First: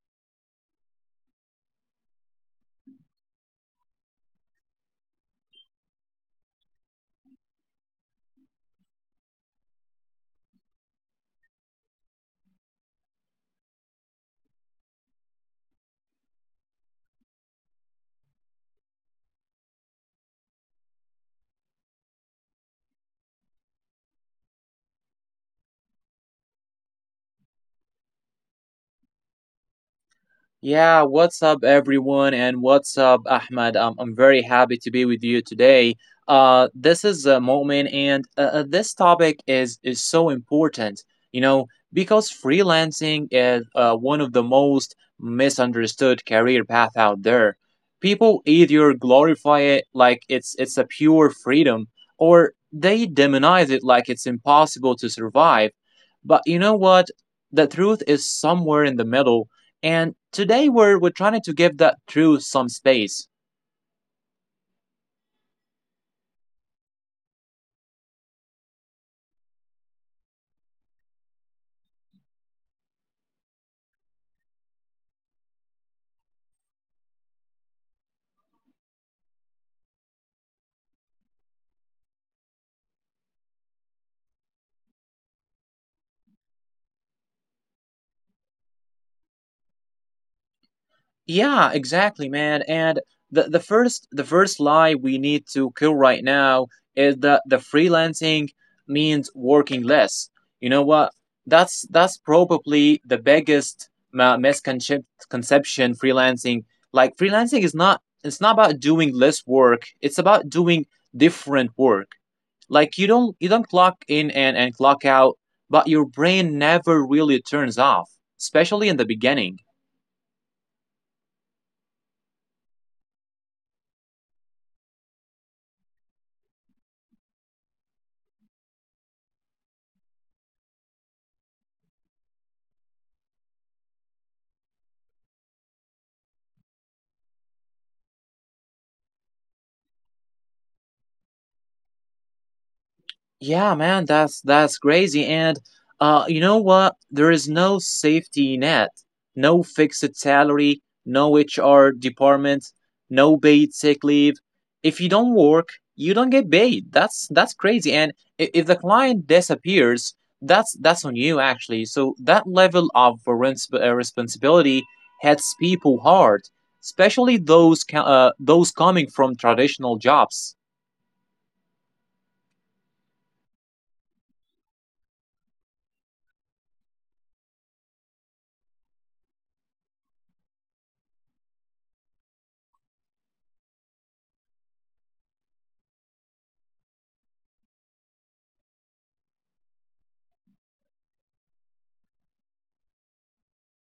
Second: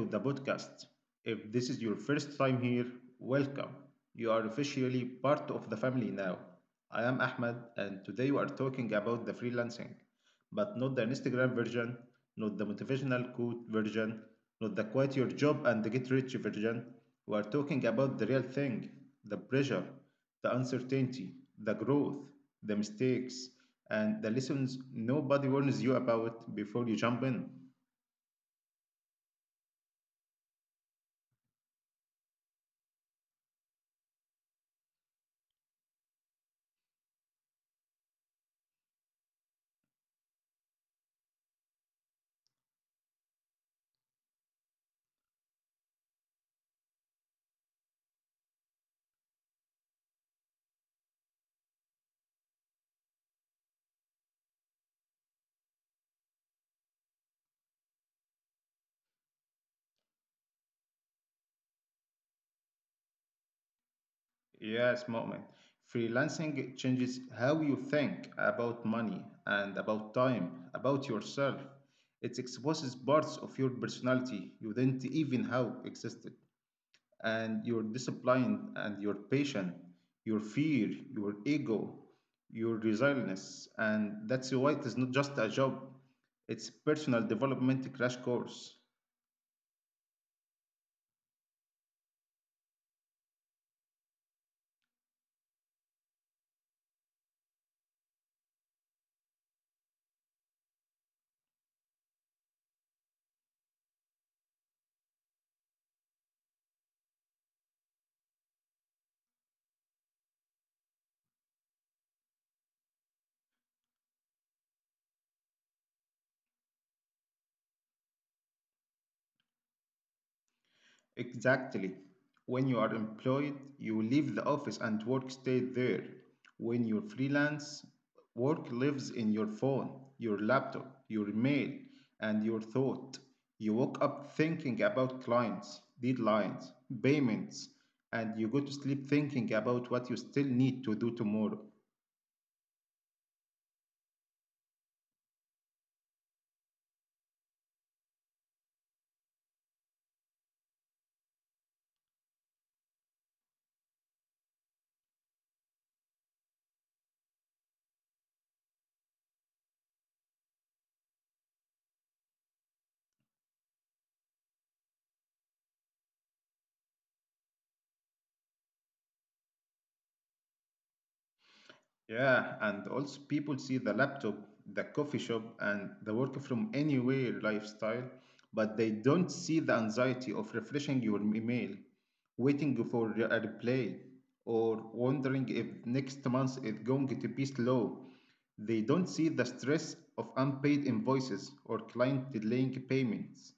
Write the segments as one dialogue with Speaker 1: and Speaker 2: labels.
Speaker 1: to the podcast. If this is your first time here, welcome. You are officially part of the family now. I am Ahmed, and today we are talking about the freelancing, but not the Instagram version, not the motivational quote version, not the quit your job and get rich version. We are talking about the real thing, the pressure, the uncertainty, the growth, the mistakes, and the lessons nobody warns you about before you jump in.
Speaker 2: Yeah, what's up, everyone, and what's up, Ahmed? I'm very happy to be with you today. This is a moment, and this topic is so important, you know, because freelancing is one of the most misunderstood career path out there. People either glorify it like it's a pure freedom, or they demonize it like it's impossible to survive. But you know what? The truth is somewhere in the middle, and today we're trying to give that truth some space.
Speaker 1: Yes, moment. Freelancing changes how you think about money and about time, about yourself. It exposes parts of your personality you didn't even know existed, and your discipline and your patience, your fear, your ego, your resilience, and that's why it is not just a job. It's personal development crash course.
Speaker 2: Yeah, exactly, man. And the first lie we need to kill right now is that the freelancing means working less. You know what? That's probably the biggest misconception freelancing. Like freelancing is not it's not about doing less work. It's about doing different work. Like you don't clock in and clock out, but your brain never really turns off, especially in the beginning.
Speaker 1: Exactly. When you are employed, you leave the office and work stays there. When you're freelance, work lives in your phone, your laptop, your mail, and your thought. You wake up thinking about clients, deadlines, payments, and you go to sleep thinking about what you still need to do tomorrow.
Speaker 2: Yeah, man, that's crazy. And you know what? There is no safety net, no fixed salary, no HR department, no paid sick leave. If you don't work, you don't get paid. That's crazy. And if the client disappears, that's on you actually. So that level of responsibility hits people hard, especially those those coming from traditional jobs.
Speaker 1: Yeah, and also people see the laptop, the coffee shop, and the work from anywhere lifestyle, but they don't see the anxiety of refreshing your email, waiting for a reply, or wondering if next month is going to be slow. They don't see the stress of unpaid invoices or client delaying payments.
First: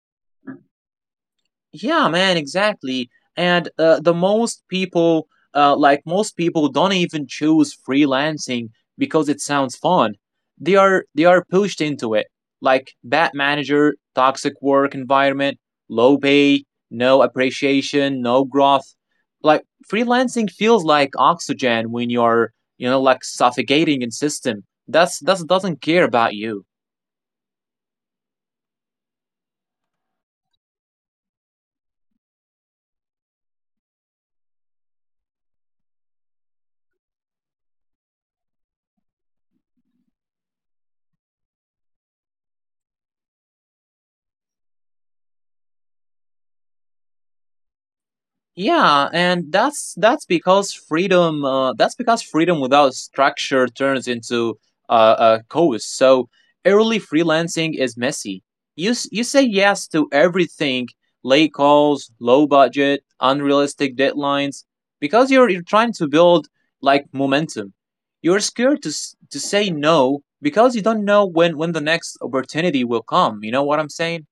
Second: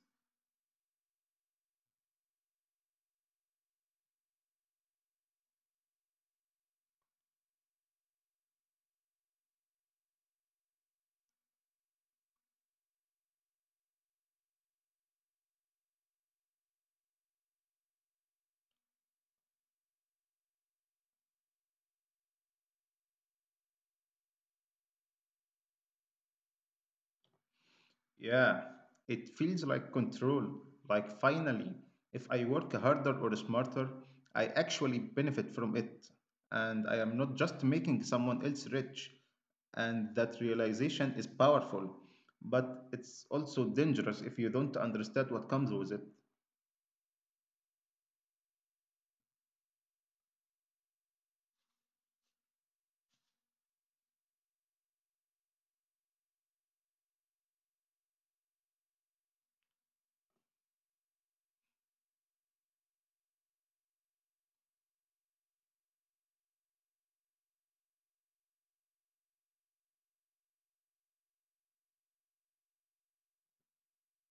Speaker 2: Yeah, man, exactly. And like most people, don't even choose freelancing because it sounds fun. They are pushed into it, like bad manager, toxic work environment, low pay, no appreciation, no growth. Like freelancing feels like oxygen when you're, you know, like suffocating in system. That's that doesn't care about you.
Speaker 1: Yeah, it feels like control. Like finally, if I work harder or smarter, I actually benefit from it. And I am not just making someone else rich. And that realization is powerful. But it's also dangerous if you don't understand what comes with it.
Speaker 2: Yeah, and that's because freedom. That's because freedom without structure turns into a chaos. So early freelancing is messy. You say yes to everything: late calls, low budget, unrealistic deadlines, because you're trying to build like momentum. You're scared to to say no because you don't know when the next opportunity will come. You know what I'm saying?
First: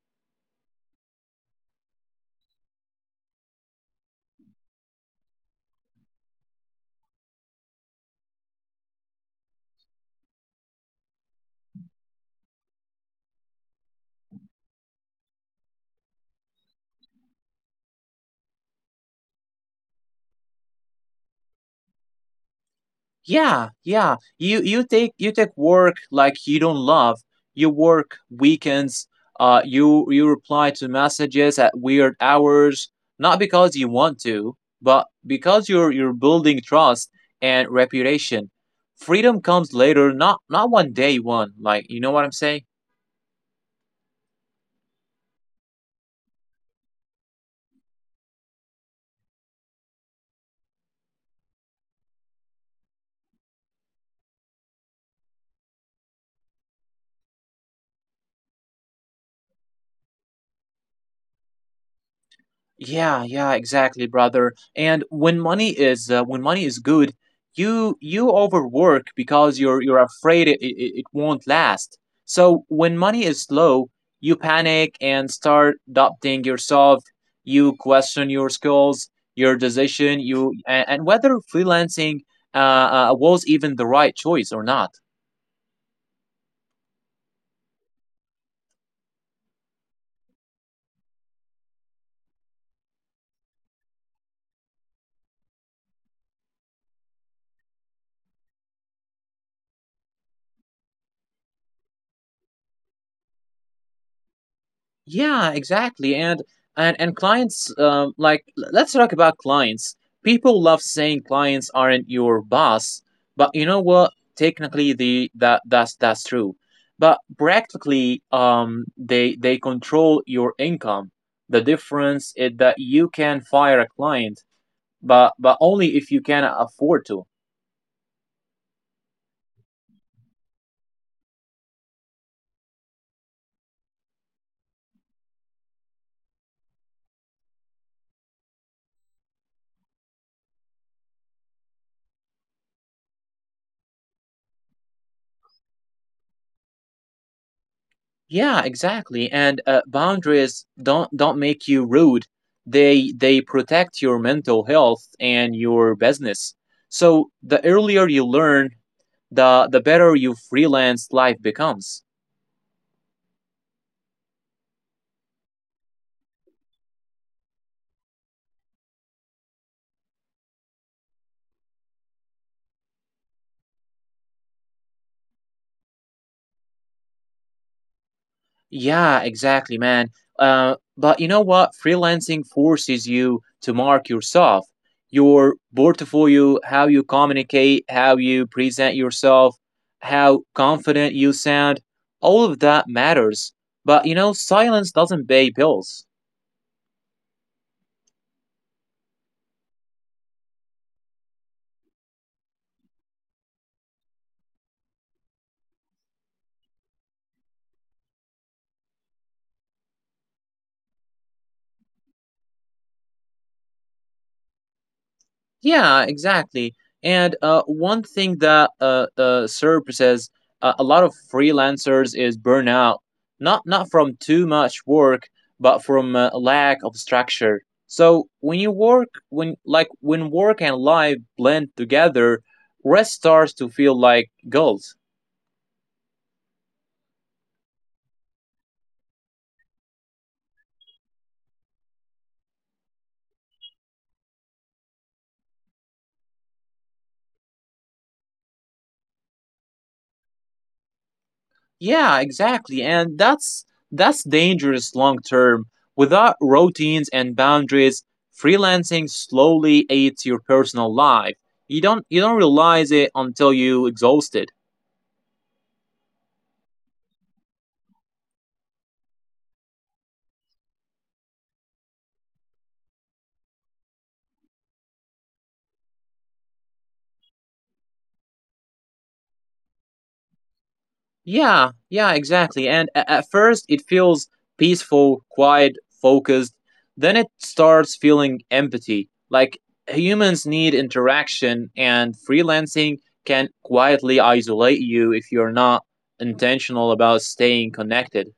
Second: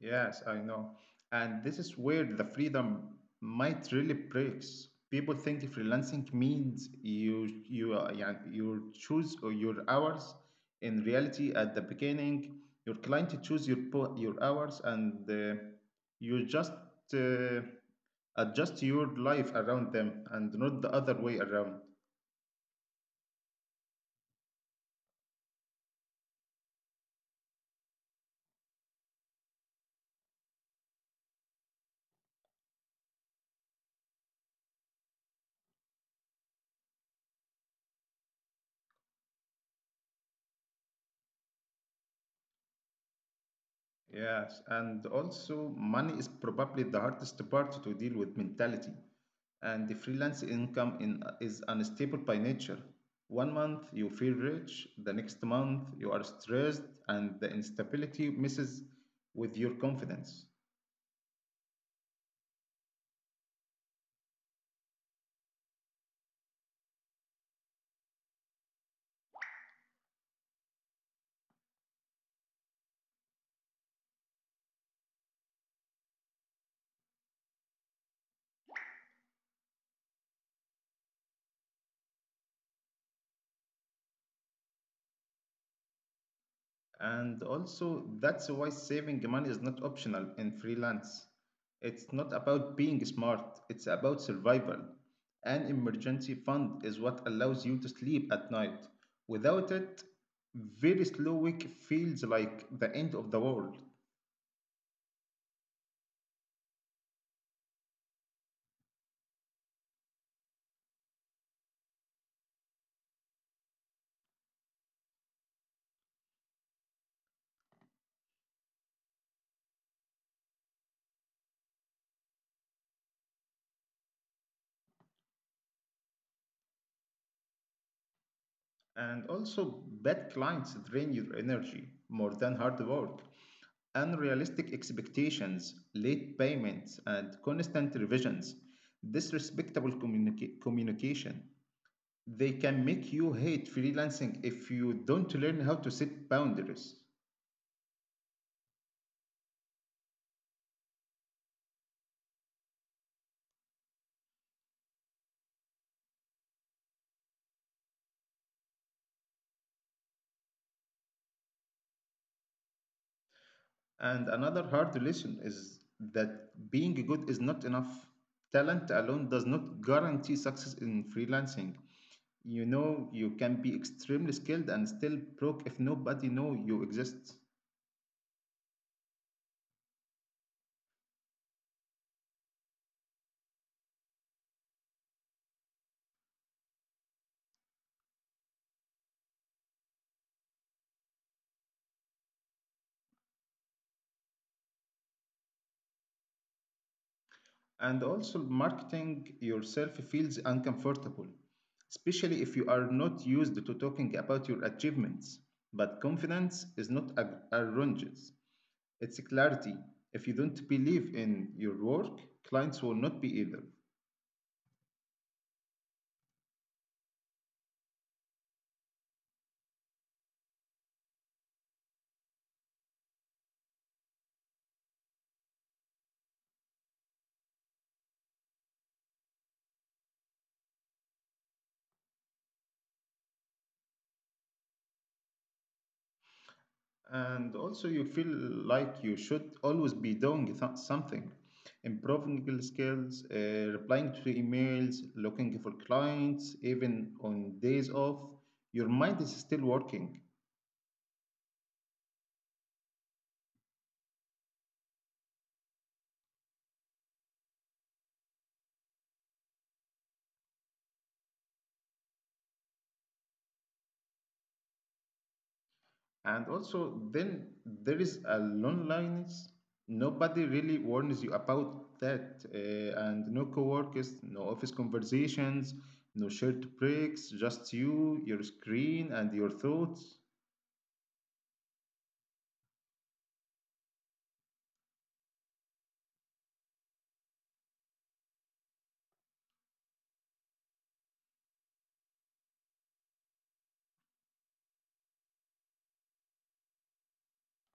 Speaker 1: Yes, I know. And this is where the freedom might really breaks. People think freelancing means you you yeah, you choose or your hours. In reality, at the beginning, your client choose your your hours, and you just uh, adjust your life around them, and not the other way around.
Speaker 2: Yeah, yeah. You take work like you don't love. You work weekends. You reply to messages at weird hours, not because you want to, but because you're building trust and reputation. Freedom comes later, not one day one. Like you know what I'm saying?
Speaker 1: Yes, and also money is probably the hardest part to deal with mentality. And the freelance income is unstable by nature. One month you feel rich, the next month you are stressed, and the instability messes with your confidence.
Speaker 2: Yeah, yeah, exactly, brother. And when money is good, you overwork because you're afraid it won't last. So when money is low, you panic and start doubting yourself. You question your skills, your decision, and whether freelancing was even the right choice or not.
Speaker 1: And also, that's why saving money is not optional in freelance. It's not about being smart, it's about survival. An emergency fund is what allows you to sleep at night. Without it, very slow week feels like the end of the world.
Speaker 2: Yeah, exactly. And let's talk about clients. People love saying clients aren't your boss, but you know what? Technically, the that that's true. But practically, they control your income. The difference is that you can fire a client, but only if you can afford to.
Speaker 1: And also, bad clients drain your energy more than hard work. Unrealistic expectations, late payments, and constant revisions, communication. They can make you hate freelancing if you don't learn how to set boundaries.
Speaker 2: Yeah, exactly. And boundaries don't make you rude. They protect your mental health and your business. So the earlier you learn, the better your freelance life becomes.
Speaker 1: And another hard lesson is that being good is not enough. Talent alone does not guarantee success in freelancing. You know, you can be extremely skilled and still broke if nobody know you exist.
Speaker 2: Yeah, exactly, man. But you know what? Freelancing forces you to mark yourself, your portfolio, how you communicate, how you present yourself, how confident you sound. All of that matters. But you know, silence doesn't pay bills.
Speaker 1: And also, marketing yourself feels uncomfortable, especially if you are not used to talking about your achievements. But confidence is not arrogance. It's clarity. If you don't believe in your work, clients will not be either.
Speaker 2: Yeah, exactly. And one thing that SERP says a lot of freelancers is burnout, not from too much work, but from lack of structure. So when you work, when like when work and life blend together, rest starts to feel like gold.
Speaker 1: And also, you feel like you should always be doing something, improving your skills, replying to emails, looking for clients, even on days off. Your mind is still working.
Speaker 2: Yeah, exactly. And that's dangerous long term. Without routines and boundaries, freelancing slowly eats your personal life. You don't realize it until you exhaust it.
Speaker 1: And also, then there is a loneliness. Nobody really warns you about that. And no coworkers, no office conversations, no shared breaks, just you, your screen, and your thoughts.
Speaker 2: Yeah, yeah, exactly. And at first, it feels peaceful, quiet, focused. Then it starts feeling empty. Like humans need interaction, and freelancing can quietly isolate you if you're not intentional about staying connected.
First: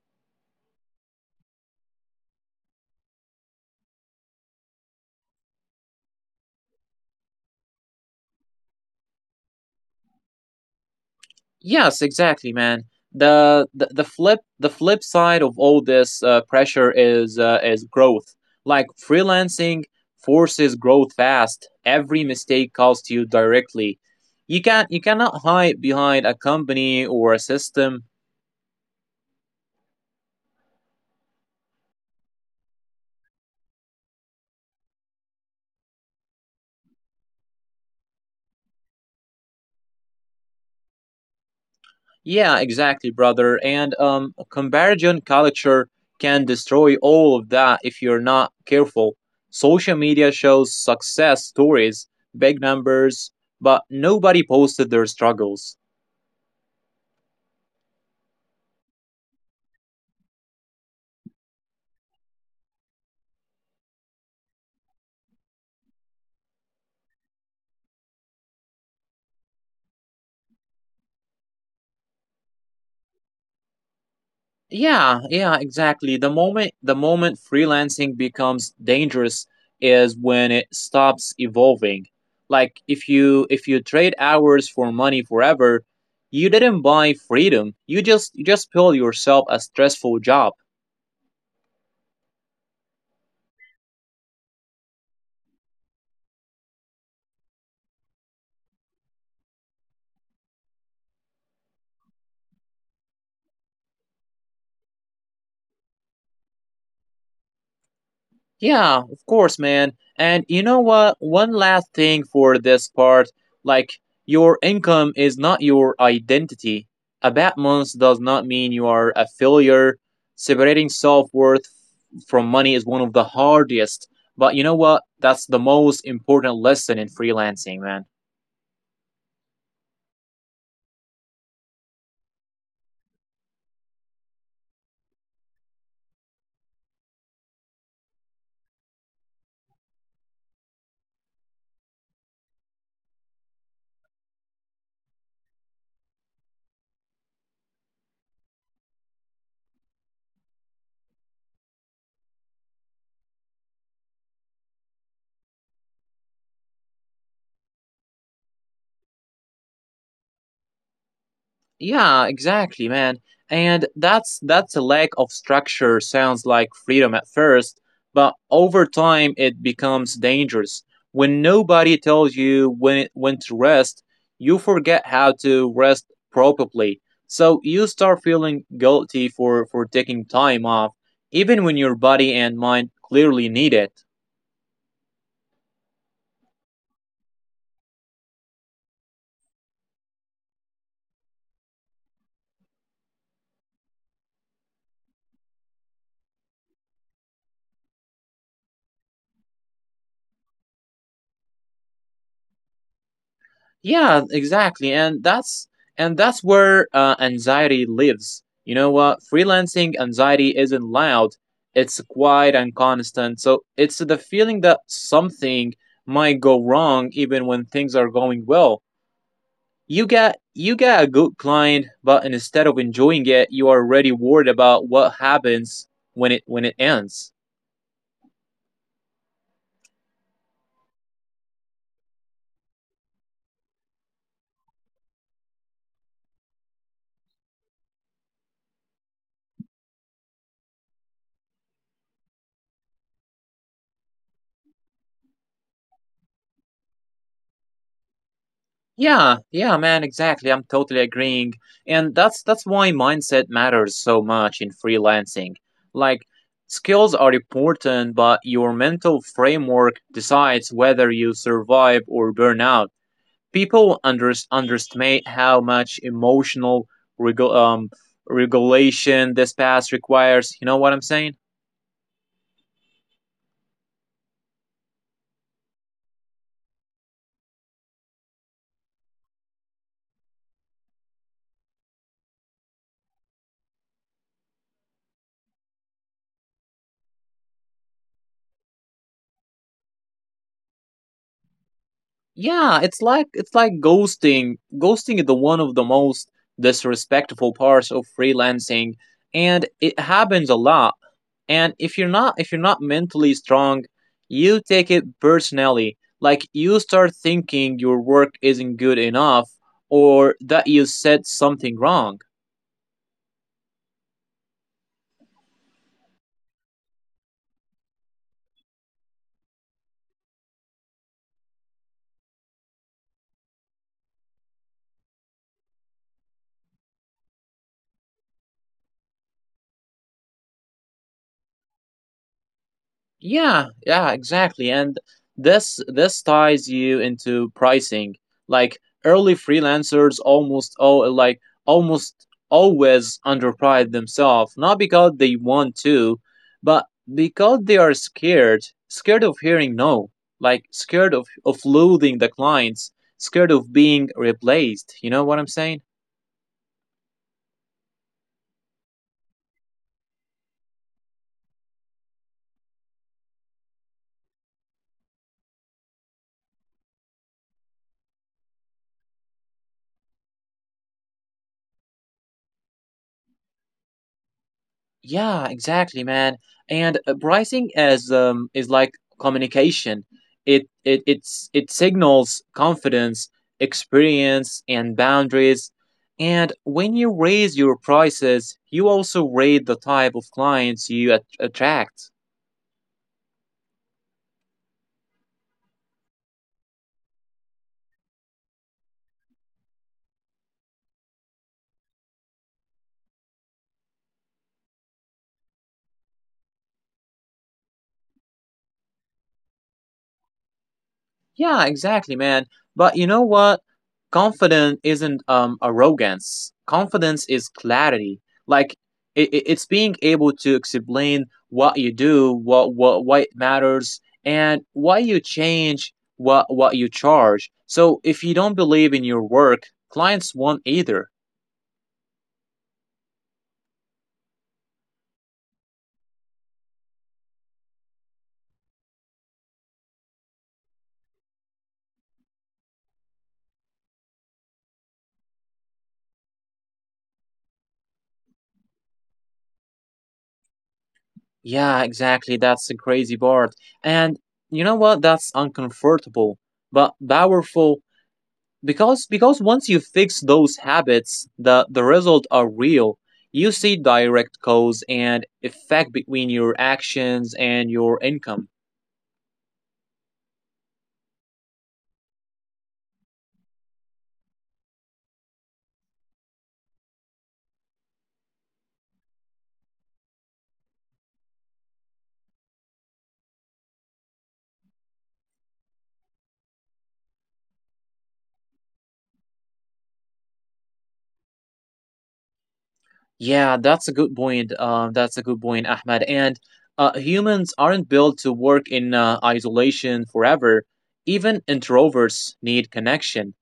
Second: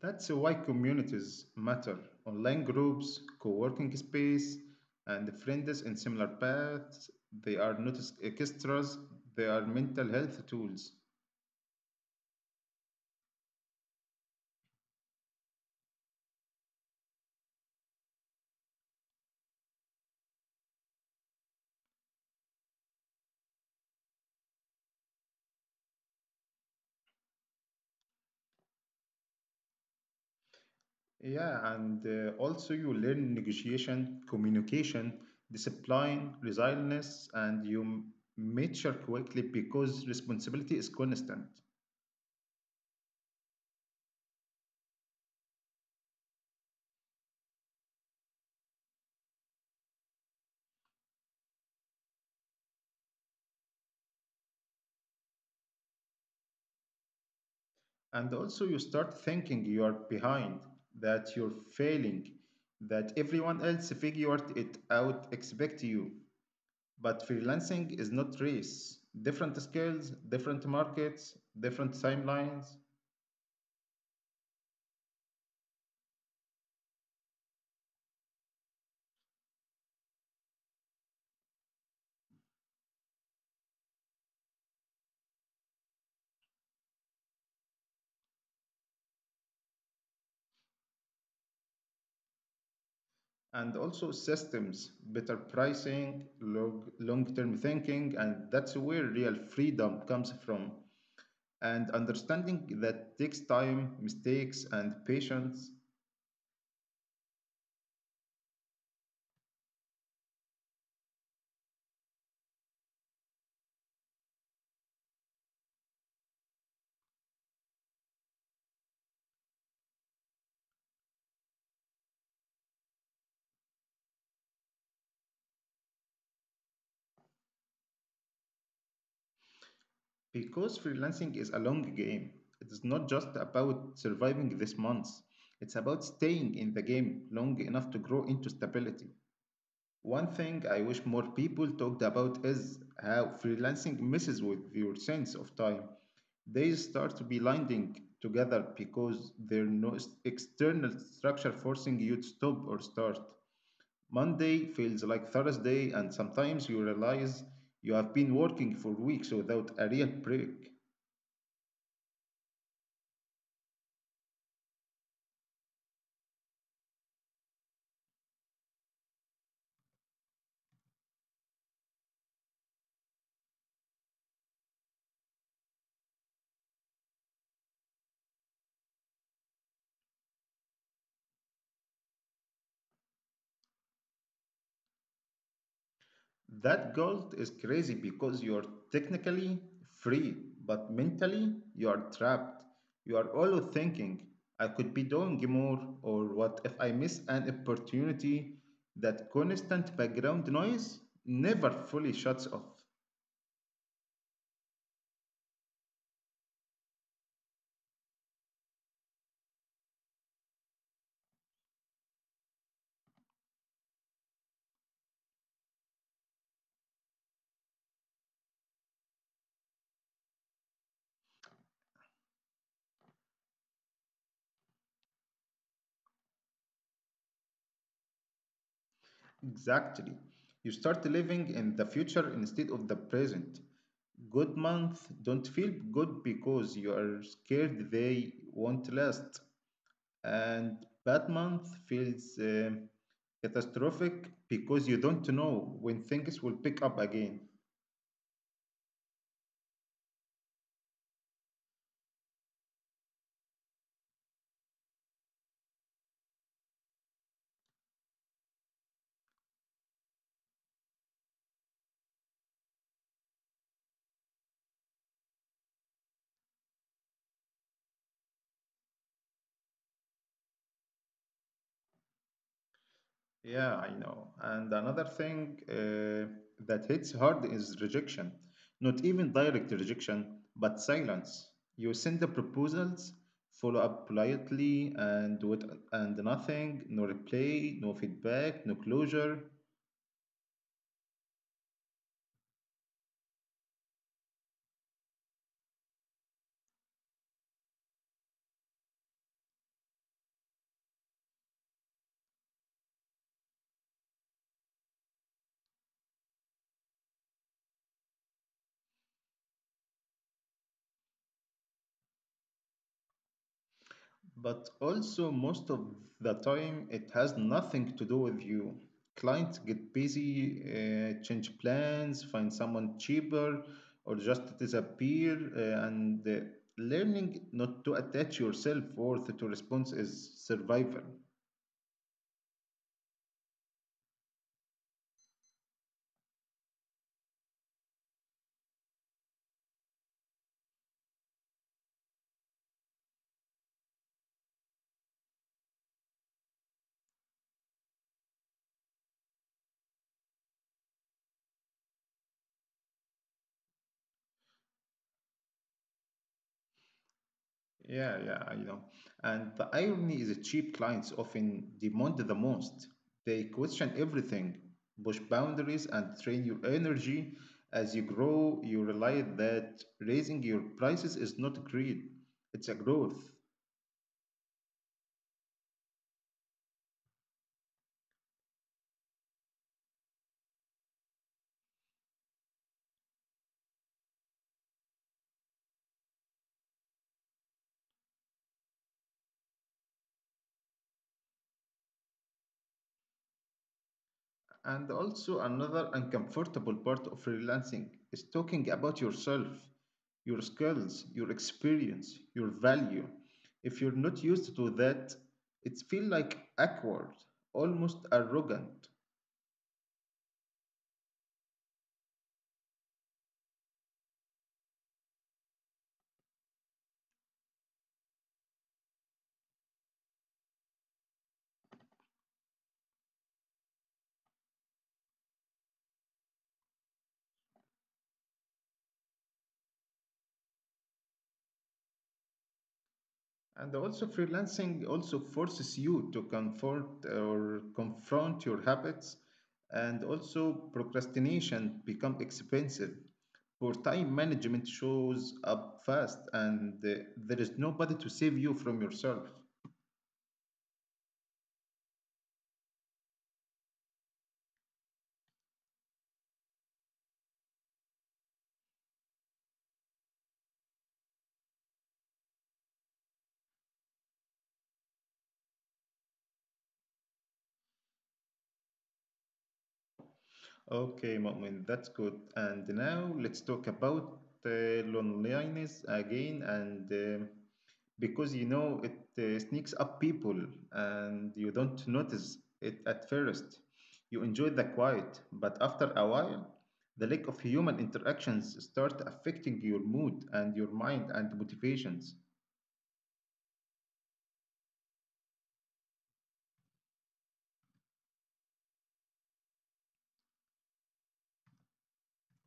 Speaker 1: That's why communities matter. Online groups, co working space, and friends in similar paths, they are not extras, they are mental health tools.
Speaker 2: Yes, exactly, man. The flip side of all this pressure is growth. Like freelancing forces growth fast. Every mistake costs you directly. You cannot hide behind a company or a system.
Speaker 1: Yeah, and also you learn negotiation, communication, discipline, resilience, and you mature quickly because responsibility is constant.
Speaker 2: Yeah, exactly, brother. And comparison culture can destroy all of that if you're not careful. Social media shows success stories, big numbers, but nobody posted their struggles.
Speaker 1: And also you start thinking you are behind, that you're failing, that everyone else figured it out expect you. But freelancing is not race. Different skills, different markets, different timelines,
Speaker 2: Yeah, yeah, exactly. The moment freelancing becomes dangerous is when it stops evolving. Like if you trade hours for money forever, you didn't buy freedom. You just built yourself a stressful job.
Speaker 1: and also systems, better pricing, long-term thinking, and that's where real freedom comes from. And understanding that takes time, mistakes, and patience,
Speaker 2: Yeah, of course, man. And you know what? One last thing for this part like, your income is not your identity. A bad month does not mean you are a failure. Separating self worth from money is one of the hardest. But you know what? That's the most important lesson in freelancing, man.
Speaker 1: because freelancing is a long game. It is not just about surviving this month. It's about staying in the game long enough to grow into stability. One thing I wish more people talked about is how freelancing messes with your sense of time. Days start to be blending together because there's no external structure forcing you to stop or start. Monday feels like Thursday, and sometimes you realize you have been working for weeks without a real break.
Speaker 2: Yeah, exactly, man. And that's a lack of structure sounds like freedom at first, but over time it becomes dangerous. When nobody tells you when to rest, you forget how to rest properly. So you start feeling guilty for taking time off, even when your body and mind clearly need it.
Speaker 1: That guilt is crazy because you're technically free, but mentally you are trapped. You are always thinking, I could be doing more, or what if I miss an opportunity? That constant background noise never fully
Speaker 2: Yeah,
Speaker 1: shuts off.
Speaker 2: exactly. And that's where anxiety lives. You know what? Freelancing anxiety isn't loud. It's quiet and constant. So it's the feeling that something might go wrong even when things are going well. You get a good client, but instead of enjoying it, you are already worried about what happens when it ends.
Speaker 1: Exactly. You start living in the future instead of the present. Good month don't feel good because you are scared they won't last. And bad month feels catastrophic because you don't know when things will pick up again.
Speaker 2: Yeah, yeah, man, exactly. I'm totally agreeing. And that's why mindset matters so much in freelancing. Like skills are important, but your mental framework decides whether you survive or burn out. People underestimate how much emotional regu- um, regulation this path requires. You know what I'm saying?
Speaker 1: Yeah, I know. And another thing that hits hard is rejection. Not even direct rejection, but silence. You send the proposals, follow up politely, and nothing, no reply, no feedback, no closure.
Speaker 2: Yeah, it's like ghosting. Ghosting is the one of the most disrespectful parts of freelancing, and it happens a lot. And if you're not mentally strong, you take it personally. Like you start thinking your work isn't good enough or that you said something wrong.
Speaker 1: But also, most of the time, it has nothing to do with you. Clients get busy, change plans, find someone cheaper, or just disappear. And learning not to attach yourself worth to response is survival.
Speaker 2: Yeah, yeah, exactly. And this ties you into pricing. Like early freelancers almost oh like almost always underprice themselves, not because they want to, but because they are scared, scared of hearing no, like scared of losing the clients, scared of being replaced. You know what I'm saying?
Speaker 1: Yeah, I know. And the irony is that cheap clients often demand the most. They question everything, push boundaries, and train your energy. As you grow, you realize that raising your prices is not greed, it's a growth.
Speaker 2: Yeah, exactly, man. And pricing as is like communication. It signals confidence, experience, and boundaries. And when you raise your prices, you also raise the type of clients you at attract.
Speaker 1: And also, another uncomfortable part of freelancing is talking about yourself, your skills, your experience, your value. If you're not used to that, it feels like awkward, almost arrogant.
Speaker 2: Yeah, exactly, man. But you know what? Confidence isn't arrogance. Confidence is clarity. Like it's being able to explain what you do, what why it matters, and why you change what you charge. So if you don't believe in your work, clients won't either.
Speaker 1: And also, freelancing also forces you to confront or confront your habits, and also procrastination become expensive. Poor time management shows up fast, and there is nobody to save you from yourself.
Speaker 2: Yeah, exactly. That's the crazy part. And you know what? That's uncomfortable, but powerful because once you fix those habits, the results are real. You see direct cause and effect between your actions and your income.
Speaker 1: Okay, Mu'min, that's good. And now let's talk about loneliness again. And because you know it sneaks up people and you don't notice it at first, you enjoy the quiet. But after a while, the lack of human interactions start affecting your mood and your mind and motivations.
Speaker 2: Yeah, that's a good point. That's a good point, Ahmed. And humans aren't built to work in isolation forever. Even introverts need connection,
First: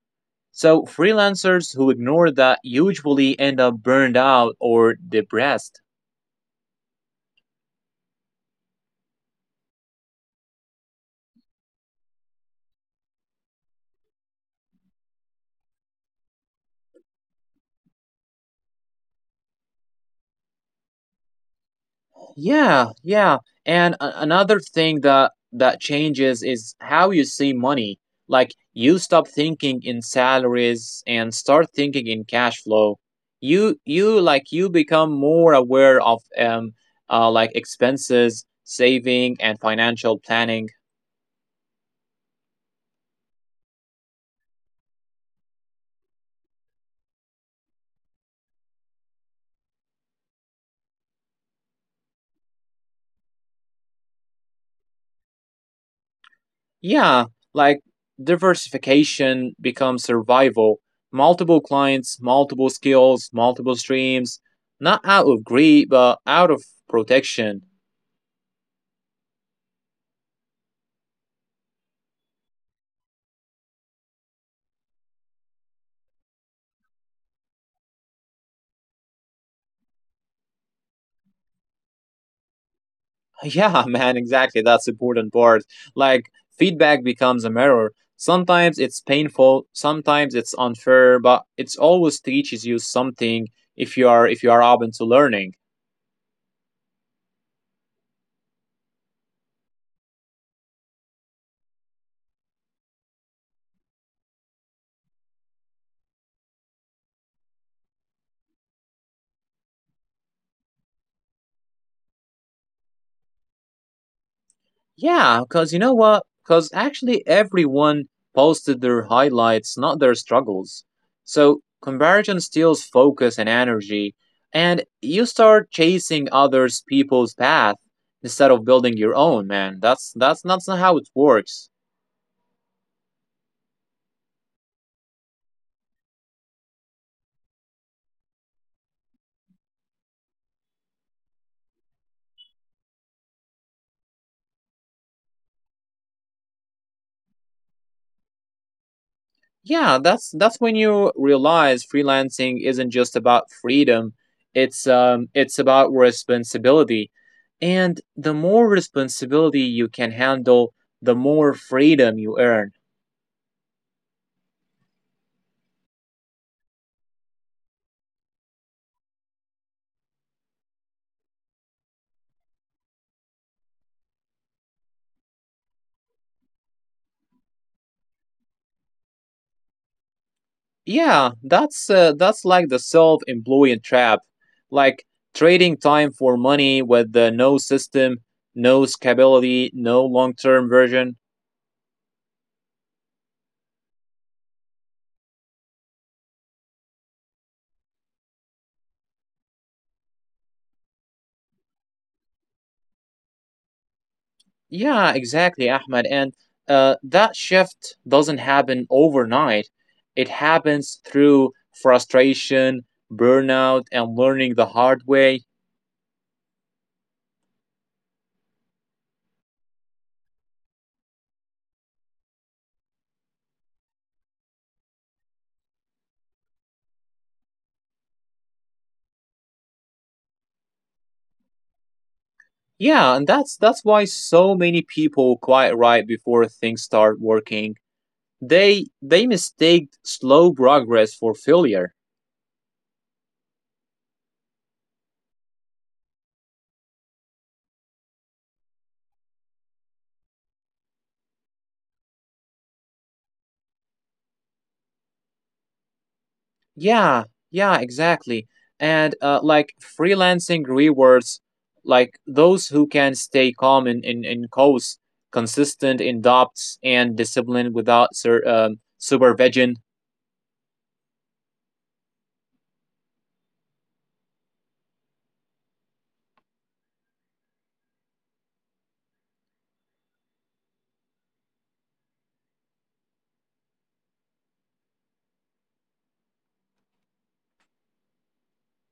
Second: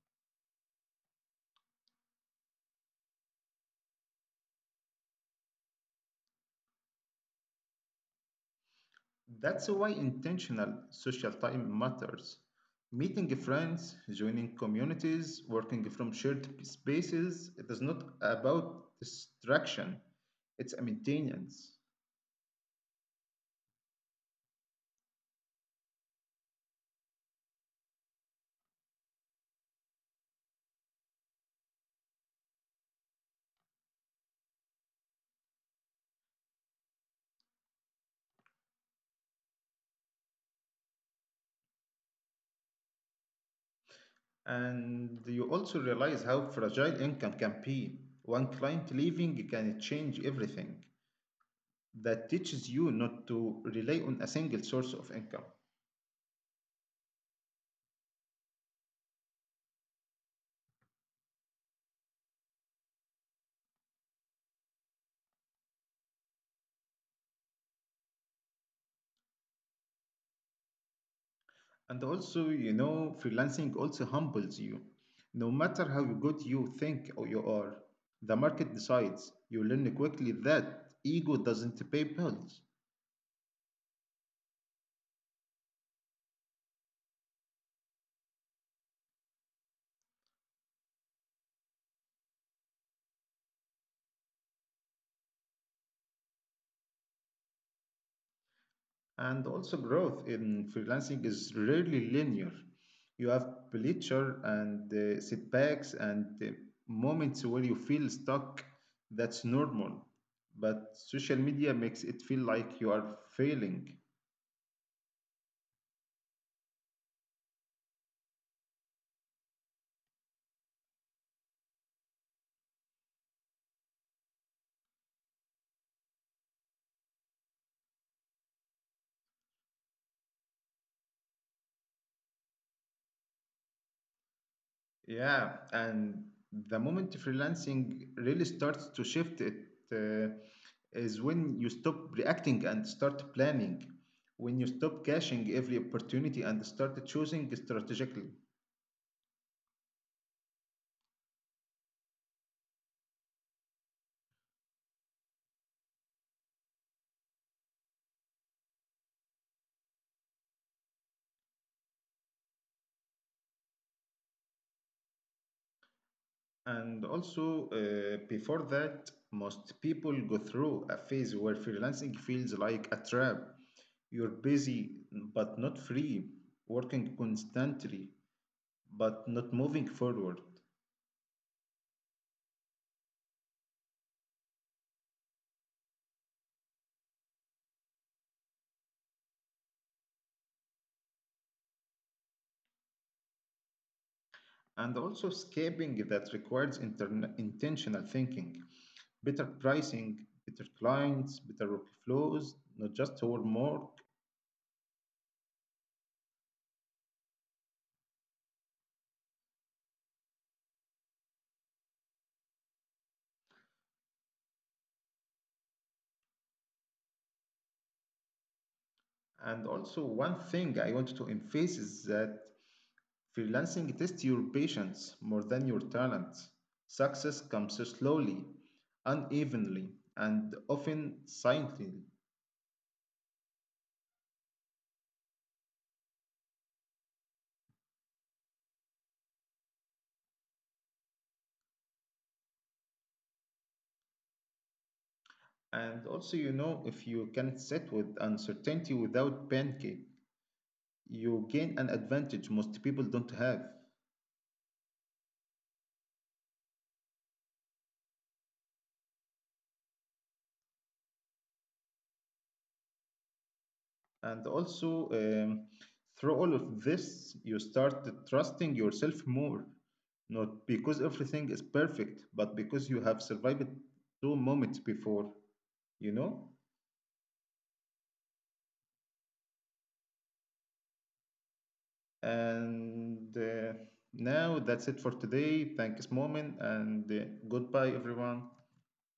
Speaker 2: so freelancers who ignore that usually end up burned out or depressed.
Speaker 1: That's why intentional social time matters. Meeting friends, joining communities, working from shared spaces, it is not about distraction, it's a maintenance.
Speaker 2: Yeah, yeah. And another thing that that changes is how you see money. Like you stop thinking in salaries and start thinking in cash flow. You become more aware of expenses, saving and financial planning.
Speaker 1: And you also realize how fragile income can be. One client leaving can change everything. That teaches you not to rely on a single source of income.
Speaker 2: Yeah, like diversification becomes survival. Multiple clients, multiple skills, multiple streams, not out of greed, but out of protection.
Speaker 1: And also, you know, freelancing also humbles you. No matter how good you think or you are, the market decides. You learn quickly that ego doesn't pay bills.
Speaker 2: Yeah, man, exactly. That's important part. Like feedback becomes a mirror. Sometimes it's painful, sometimes it's unfair, but it's always teaches you something if you are open to learning.
Speaker 1: And also, growth in freelancing is rarely linear. You have pleasure and setbacks and moments where you feel stuck. That's normal. But social media makes it feel like you are failing.
Speaker 2: Yeah, because you know what? Because actually everyone posted their highlights, not their struggles. So comparison steals focus and energy, and you start chasing others people's path instead of building your own, man. That's not how it works.
Speaker 1: Yeah, and the moment freelancing really starts to shift, it uh, is when you stop reacting and start planning, when you stop caching every opportunity and start choosing strategically.
Speaker 2: Yeah, that's when you realize freelancing isn't just about freedom. It's about responsibility. And the more responsibility you can handle, the more freedom you earn.
Speaker 1: And also, before that, most people go through a phase where freelancing feels like a trap. You're busy but not free, working constantly but not moving forward.
Speaker 2: Yeah, that's like the self-employed trap. Like trading time for money with no system, no scalability, no long-term version.
Speaker 1: And also scaping that requires intern intentional thinking, better pricing, better clients, better workflows, not just homework.
Speaker 2: Yeah, exactly, Ahmed. And that shift doesn't happen overnight. It happens through frustration, burnout, and learning the hard way.
Speaker 1: And also, one thing I want to emphasize is that freelancing tests your patience more than your talents. Success comes slowly, unevenly, and often silently.
Speaker 2: Yeah, and that's why so many people quite right before things start working. They mistake slow progress for failure.
Speaker 1: And also, you know, if you can sit with uncertainty without panicking, you gain an advantage most people don't have.
Speaker 2: Yeah, yeah, exactly. And like freelancing rewards, like those who can stay calm
Speaker 1: And
Speaker 2: in
Speaker 1: also,
Speaker 2: coast,
Speaker 1: through
Speaker 2: consistent
Speaker 1: all
Speaker 2: in
Speaker 1: of
Speaker 2: doubts
Speaker 1: this, you
Speaker 2: and
Speaker 1: start
Speaker 2: discipline without
Speaker 1: trusting
Speaker 2: sur
Speaker 1: yourself more,
Speaker 2: supervision.
Speaker 1: not because everything is perfect, but because you have survived two moments before, you know? And now that's it for today. Thanks, Moment, and goodbye, everyone.